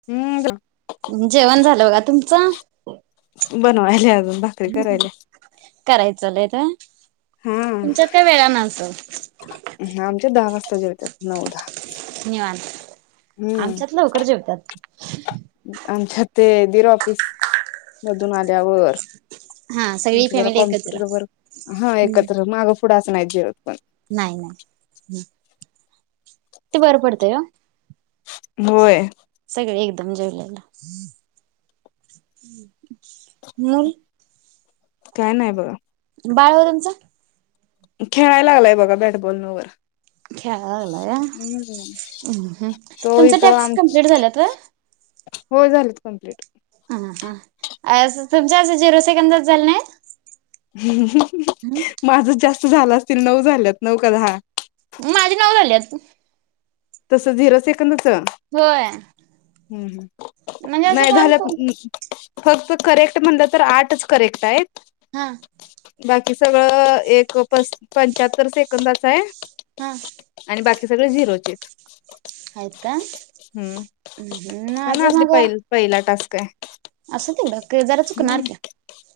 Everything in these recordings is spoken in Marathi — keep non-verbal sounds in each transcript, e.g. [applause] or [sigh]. [unintelligible] जेवण झालं बघा. तुमचं? बनवायले अजून, भाक करायचलय तर. हा तुमच्यात काय वेळानं आलतो. आमच्या दहा वाजता जेवतात. नऊ, दहा. निवांत हम्म. आमच्यात लवकर जेवतात. आमच्यात ते, दिर ऑफिस स मधून आल्यावर. हा सगळी त्यांचं जरा फॅमिली एकत्र कॉम्प्युटरवर, हा हम्म एकत्र. मागं- पुुढं असं नाही जेवत पण. नाही, ना. ते, बरं पडतंय ओ. होय. सगळे एकदम जेवलेत मूल. काय नाही बघा. बाळ हो तुमचं? खेळायलागलंय बघा बॅटबॉल न वर. खेळायला लागलाय हम्म व्हय हम्म. तो तुमच टॅक्स कंप्लीट झाल्यात होय? होय झालेत कम्प्लीट. ह हा अस तुमच्या असं झिरो सेकंदात झाले नाहीत? माझच जास्त झालं असतील नऊ झाल्यात नऊ का दहा. माझे नऊ झाल्यात. तस झिरो सेकंदच? होय हम् म्हणजे हम् असं नाही कॉल झाल्या कोण फक्त करेक्ट म्हणलं तर आठच करेक्ट आहेत. हा बाकी सगळं एक प पंच्याहत्तर सेकंदाच आहे. हा आणि बाकी सगळे झिरोचे हायत. आहेत का कारण माझ आज मग पहिल पहिला टास्क आहे. असूदे तिकडं जरा चुकणार की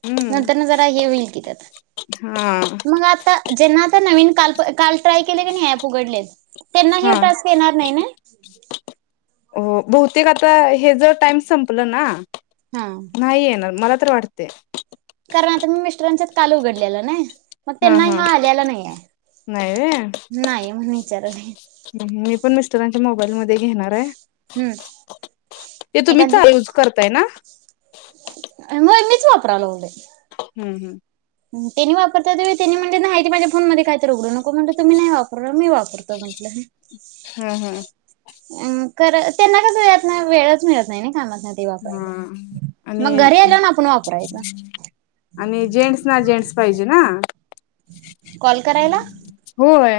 हम्म. नंतर न जरा हे होईल कि त्यात, हा म आता ज्यांना आता नवीन काल काल ट्राय केलय कणी ॲप उघडलय हा हो बहुतेक आता हेज टाइम संपलं ना, हा नाही येणार मला तर वाटतय. कारण आता मी मिस्टरांच्या काल उघडलेलं नई, मग त्यांना हा आल्याला नाही नाही व्हय आहे नाही म्हणुन विचारले. मी पण मिस्टरांच्या मोबाईल मध्ये घेणार आहे ते तुम्ही एखादी चालूच करताय ना? होय मीच वापराय लागलोय. हम् हम् त्यांनी वापरता ते त्यांनी म्हणजे नाहीती माझ्या फोन मध्ये काय तर उघडू नको म्हणल तुम्ही नाही वापर मी वाप रतो म्हटलं. हम् हम् अ खर त्यांना कस यातन वेळतच मिळत नाही नई कामातन ते हा वापरायला मग आणि घरी आल्यावर ना आपण वापरायच. आणि जेंट्स ना जेंट्स पाहिजे ना. कॉल करायला? होय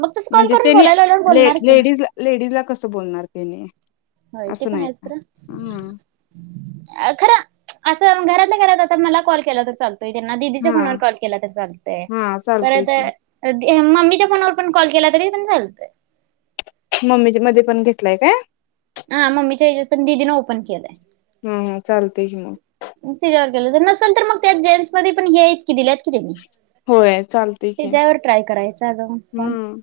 मग तसं कॉल म्हणजे करून त्यानी बोलायला लावल्यावर बोलणार की लेडीज लेडीज ला कसं बोलणार त्यांनी, असं नाय हम्म. अ खर असं घरातल्या घरात आता मला कॉल केला तर चाल तय त्यांना दिदीच्या हा हा फोनावर कॉल केला तर चालतय हा चालतय परत की मम्मीच्या फोनवर पण कॉल केला तरी पण चालतोय. मम्मीच्या मध्ये पण घेतलाय काय? हा मम्मीच्या याच्यात पण दीदीनं ओपन केलंय. हम चालतंय की तिच्यावर गेलं नसल तर मग त्यात जेंट्स मध्ये पण येईल. कि दिल्यात कि त्यांनी होय चालतय की त्याच्यावर ट्राय करायच जाऊ फोन हम्म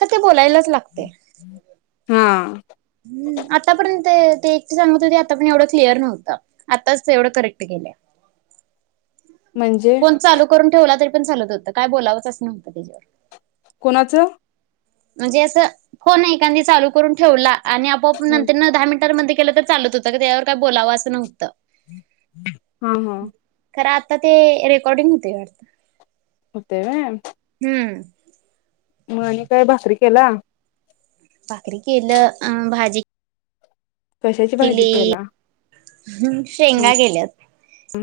तर ते बोलायलाच लागतंय. हा हम् आता पर्यंत ते ते एक ते सांगत होते आता पण एवढा क्लिअर नव्हतं. आताच ते एवढं करेक्ट केेल्या. [inaudible] म्हणजे फोन चालू करून ठेवला तरी पण चालत होत काय बोलावंच नव्हतं त्याच्यावर कुणाचं म्हणजे असं फोन एखांदी चालू करून ठेवला आणि आपोआप हा नंतरन दहा मिनिटांन बंध केला तर चालत होत ग त्यावर काही बोलावं असं नव्हतं. हम्म हम्म खरं आता ते रेकॉर्डिंग होतय वाटतं. हुंतय व्हय हम्म मग आणि काय भाकरी केल्या. भाकरी कलं अ भाजी. कशाची भाजी केला. हम् हम्म शेंगा केल्यात.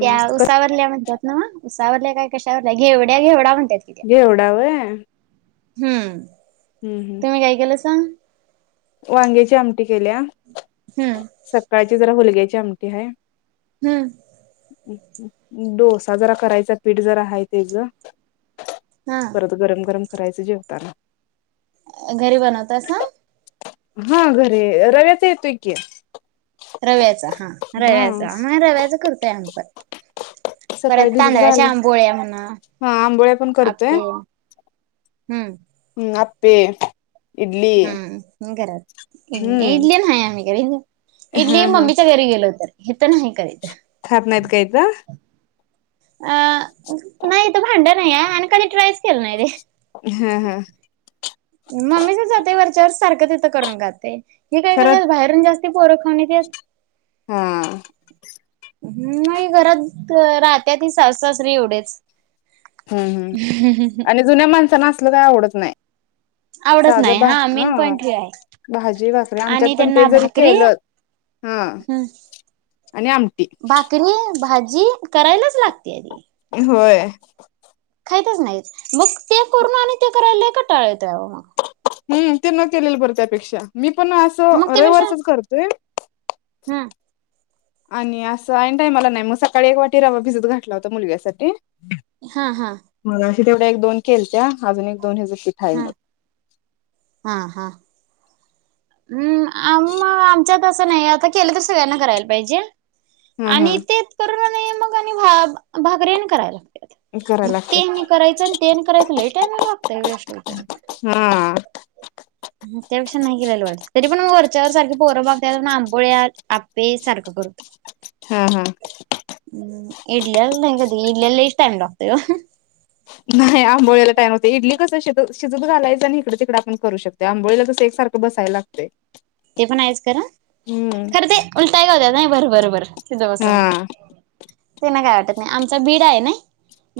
त्या ऊसावरल्या म्हणत्यात नव्ह उसावरल्या काय कशावरल्या घेवडा घेवडा म्हणत्यात. घेवडा व्हय? हम्म हम हम तुम्ही काय केलंसा वांग्याची आमटी केल्या हम्म‌ सकाळची जरा हुलग्याची आमटी आहे. हम्म डोसा जरा करायचा पीठ जरा आहे तेच. हा परत गरम गरम करायचं जेवताना घरी बनवतायसा? हा घरी रव्याचा येतोय की रव्याचा हां रव्याचा हा हां रव्याचा करतोय आम्हीपण परत सकाळी भिजत तांदळाच्या घालून आंबोळ्या म्हणा हा आंबोळ्या पण करतोय आप्प हम्म हम् आप्पे इडली हम् घरात इडली हम्म इडली नाही आम्ही करीत. इडली हा हा मम्मीच्या घरी गेलो तर हिथ नाही करीत. खात नाहीत का इथं? अं नाही हिथ भांड नाहीये अन कधी ट्रायच नाही केलं ते. हा हा मम्मीच्यात जातोय वरच्यावर सारखं तिथं करून खातोय खरंच [unintelligible] हेरून जास्ती पोरं खाऊन येत्यात. हा. हम्म, नाही घरात राहत्यात ही सासू सासरं एवढेच. हूं हम्म, आणि जुन्या माणसांना असलं कायं आवडत नाय. आवडत साधं नाही भा, हा मेन ह, पॉईंट हे आहे भाजी, भाकरी आमच्यात आणि पण ते त्यांना जरी भाकरी केलं हा हम्म आणि आम भाकरी, भाजी करायलाच लागते. आणि होय. खाईतच नाहीत. मग ते करून आणि ते करायला लई कटाळा येतोय आहो मग हम्म, ते न केलेलं बरं त्यापेक्षा, मी पण असं रविवारचच करते. हं आणि असं ऐन टायमाला नाय म सकाळी एक वाटी रवा भिजत घातला होता. मुलग्यासाठी हा हा मगाशी तेवढ्या एक दोन केलत्या. अजून एक दोन ह्याज पीठ आहे हं मग हा हा हम्म, आम म आमच्यात असं नाय, आता केलं त सगळ्यांना करायला पाहिजे. हा हा आणि तेत करून आणि मग आणि भा भाकरी आणि करायला लागत्यात. करायला मग ते लागतात आणि करायचं आणि ते आणि करायचं लय टाईम लागतय वेस्ट होतय. हा त्यापेक्षा नाय केलेला वाटत, तरी पण म वरच्यावर सारखे पोहर बघात्यात आंबोळ्या, आपे सारखं कर हा हा इडल्यालं नाही कधी, इडल्यालं लईच टाईम लागतोया. नाही. आंबोळला टाइम होते. इडली कसं शत शिजत घालायच. आणि इकड तिकड आपण करू शक त्या आंबोळीला कसं एक सारखं बसायला लागतय. एकोणावीस करा हा, खरं ते उलटाय [unintelligible] नाय, बरं बरं बरं, तिद बसन हा तेनं काय वाटत नाय. आमचा बीड आय नय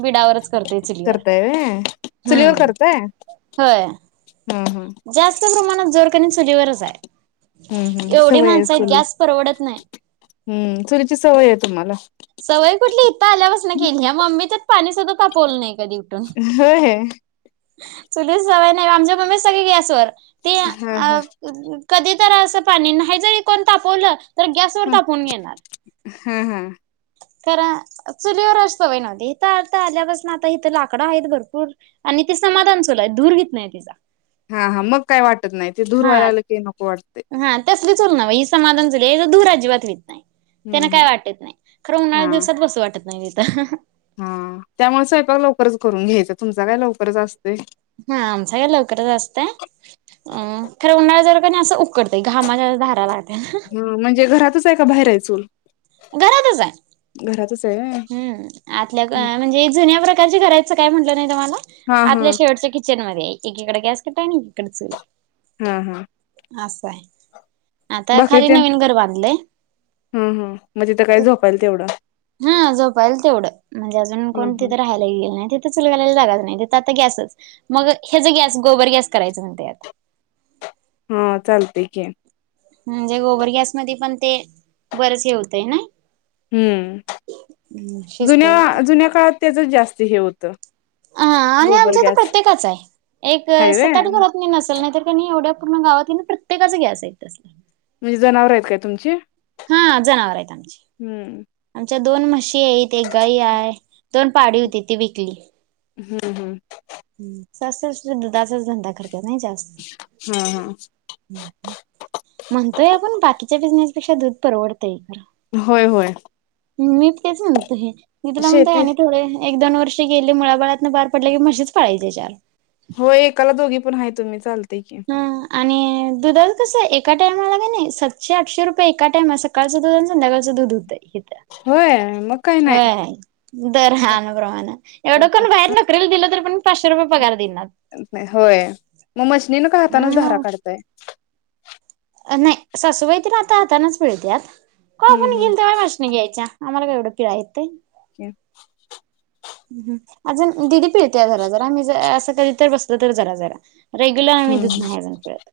बीडावर करते चुलीवर करताय व्हय हम्म, होय. हूं हूं जास्त प्रमाणात जेवणं कनाय चुलीवरच आय. हम्म हम्म एवढी सवय आहे माणस येत. चुली गॅस परवडत नाय. हम्म, चुलीची सवय ये तुम्हाला सवय कुठली इथं आल्या पासना केलीया मम्मीच्यात पाणी सुद्धा तापवलं नाय कधी हो होय. चुलीच सवय नाय, आमच्या मम्मीच सगळे गॅसवर, ते हा हा अ कधी तर असं पाणी, न्हाय जरी कोण तापवलं तर गॅसवर तापून घेणार. हं हा खरं, चुलीवरच सवय नव्हती. इथं आता आल्यापासना आता इथं लाकडं आहेत भरपूर आणि ती समाधान चुल आहेत. धूर होत नाहीत तिजा हा हा, मग काय वाटत नाय, ते धूर हा व्हायला लागलं की नको वाटतय. हा तसली चूल लावा, ही समाधान चूल, याजा धूर अजिबात होईत नाय. त्यांन हम्म काय हम्म वाटत नाय. खरं उन्हाळ्याच्या हा दिवसात बसू वाटत नाय तीत हा, त्यामुळ स्वयंपाक लवकरच करून घ्यायचां. तुमचा काय लवकरच असतोय. हा आमचा काय लवकरच असतं. अ खरं उन्हाळ्या जर का नाय असं उकडत घामाच्या धारा लागत्या. हं म्हणजे घरातच हाय, का बाहेर हाय चूल घरातच आहे. घरातच आहे होय. हम आतल्या म्हणजे जुन्या प्रकारची घरांच काय म्हटलं नाही तुम्हाला हा आपल्या शेवटच कि- चनमध्ये एकीकडे गॅस कट्टा आहे आणि इकड चूल आहे. हा हा. असं आहे आता खाली नवीन घर बांधलंय. हम हम मग तिथं काय झोपायल तेवढं- हा झोपायला तेवढं म्हणजे अजून हा कोण हा तिथं राहिला- नाही तिथ चूल घालायला जागाच नाही तिथं आता गॅसच मग हेच गॅस गोबर गॅस करायच म्हणते आता- हा चालते की- म्हणजे गोबर गॅसमध्ये पण ते बरच हे होतय ना- हम्म शिजतंय जुन्या जुन्या काळात त्याचच जास्त हे होतं. हा आणि गोबर आमच्या हित गॅस प्रत्येकाच आहे एक हाय व्हय सताट घर- नसल नाही तर एवढ्या पुर्ण गावात प्रत्येकाच गॅस आहेत तसल- म्हणजे जनावर आहेत काय तुमचे? हा जनावर आहेत आमची आमच्या दोन म्हशी आहेत एक गई आहे. दोन पाडी होती ती विकली. हम्म हम्. सासू-सासरे दुधाचाच धंदा करत्यात नाय जास्त. हम् हम. म्हणतोय आपण बाकीच्या बिझनेस पेक्षा दूध परवडतंय खरं. होय होय. हम मी तेच म्हणतोय मी तुला म्हणतोय शेती आणि थोडे- एक दोन वर्षी गेले मुलाबाळातं पार पडले की म्हशीच पळायचे चार- होय एकाला दोघी पण आहे तु मी चालते की, ह आणि दुधााच कसं एका टायमाला क नाही सातशे आठशे रुपये एका टाइम असं, सकाळचं दूध आणि संध्याकाळच दूध होतंय इथं. होय मग काय नाही. दर हान प्र्रमाण एवढं कोण बाहेर नोकरीला दिलं तर पण पाचशे रुपये पगार देनार. होय मग मशनीन का हाताानच धारा मग काढताय. नाही सासू बाई त आता हातानाच पिळतेत कवा हम्म पण गेल हम्म तेव्हा म- नाही घ्यायच्या आम्हाला काय एवढं पिळायला येतय. [inaudible] अजुन दिदी पिळते जरा जरा मी असं कधी तर बसलं तर जरा जरा. रेग्युलर आम्ही दूध नाही जावुन पिळत.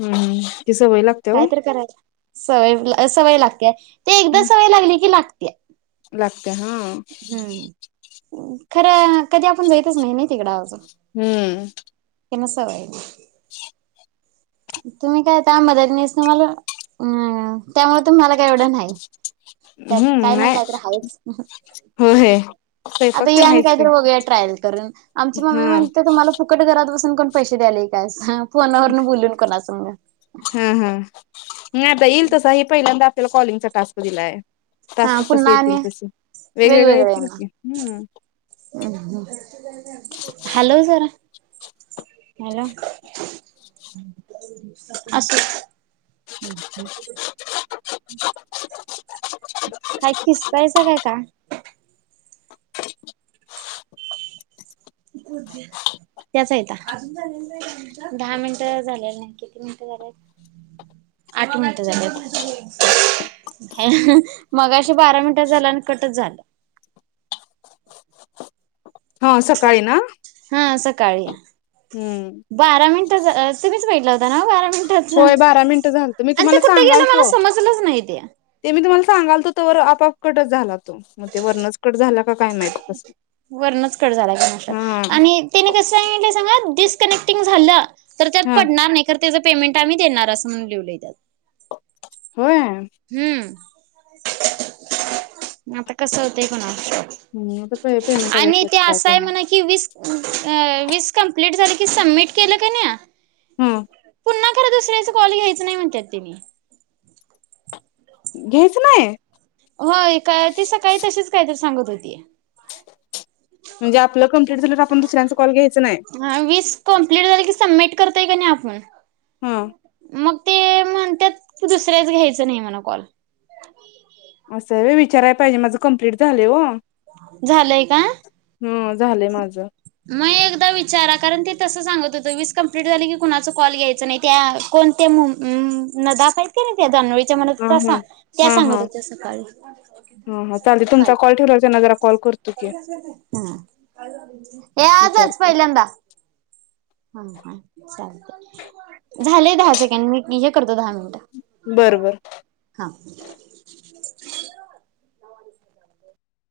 हम् हम ति सवय लागती. कायतरी करायला सवय सवय लागतेय ती एकदा सवय लागली की लागतीया. लागत्या हो- खरं कधी आपण जायतच नाही ना तिकड अजून- हम्म. त्यंना सवय नाही तुम्ही काय आता आम्हा- [inaudible] त्यामुळे तुमला काय एवढं नाही. त्यात काय नाही काय तर हायचं. होय स्वयंपाक आता ये तेन आणि हायच की काहीतरी बघुया ट्रायल करून आमची हा मम्मी म्हणते तुम्हाला- फुकट घरात बसून कोण पैसे द्याले काय फोनावरन बोलून कोणा संग मग, ह हा नाही आता येईल तसा हे पहिल्यांदा आपल्याला कॉलिंगचा टास्क दिलाय हा टास्क कस पुन्हा येतील आणि तस वेगवेगळ येतील की हम्म हम् हम् हालव जरा हॅलो- असू दे काय किसतायचा काय का? त्याच हायता, दहा मिनिट झाले नकी आठ मिनट झाल्यात मग मगाशी बारा मिनिटं झालं आणि कटच झालं हा सकाळी ना हा सकाळी हम्म बारा मिनिट सगळं भेटला होता ना बारा मिनट तेच होय बारा मिनिटं झालत मी आणि ते तुम्हाला कुठे गेलं मला सांगालतो समजलंच नाही ते ते मी तुम्हाला सांगाल तो तर व आपापकटच झाला तो मग ते वर्णच कट झाला का काय माहित कसं वरनच कट झाला कामाशा हा आणि त्याने कसं स सांगा डिस्कनेक्टिंग झालं तर त्यात हा पडणार नाही. तर त्याचं पेमेंट आम्ही देणार असं म्हून लिहिवलय होय हम्म, आता कसं होतंय कोणा हम् आता पेमेंटाय शिव काय कर कि वीस कंप्लीट झालं सबमिट केलं का नाही हा पुन्हा खरं दुसऱ्याच कॉल घ्यायच नाही म्हणतात ते घ्यायच नाही हो का? ती सकाळी तशीच कायत सांगत होती म्हणजे आपलं कंप्लीट झाला तर आपण दुसऱ्यांचा कॉल घ्यायचं नाही. हा वीस कंप्लीट झाली की सबमिट करताय का नाही आपण हम्म मग ते म्हणतात दुसऱ्याच घ्यायचं नाही म्हण कॉल असं विचारायला पाहिजे माझं कप्लीट झालं हो झालंय का? हम् झालंय माझं मग एकदा विचारा कारण ते तसं सांगत होतं वीस कंप्लीट झाली की कॉल घ्यायच नाही त्या कोण ते नदाफ आहेत नाही त्या दानोळीच्या मनात हां हां त्या हां हां सांगत सकाळी काल तेवढ जरा जरा कॉल कर हम, ए आजच विचारतो पहिल्यांदा हा हा चालते झालेय दहा सेकंड मी हे करतो दहा मिनिट बर बर हा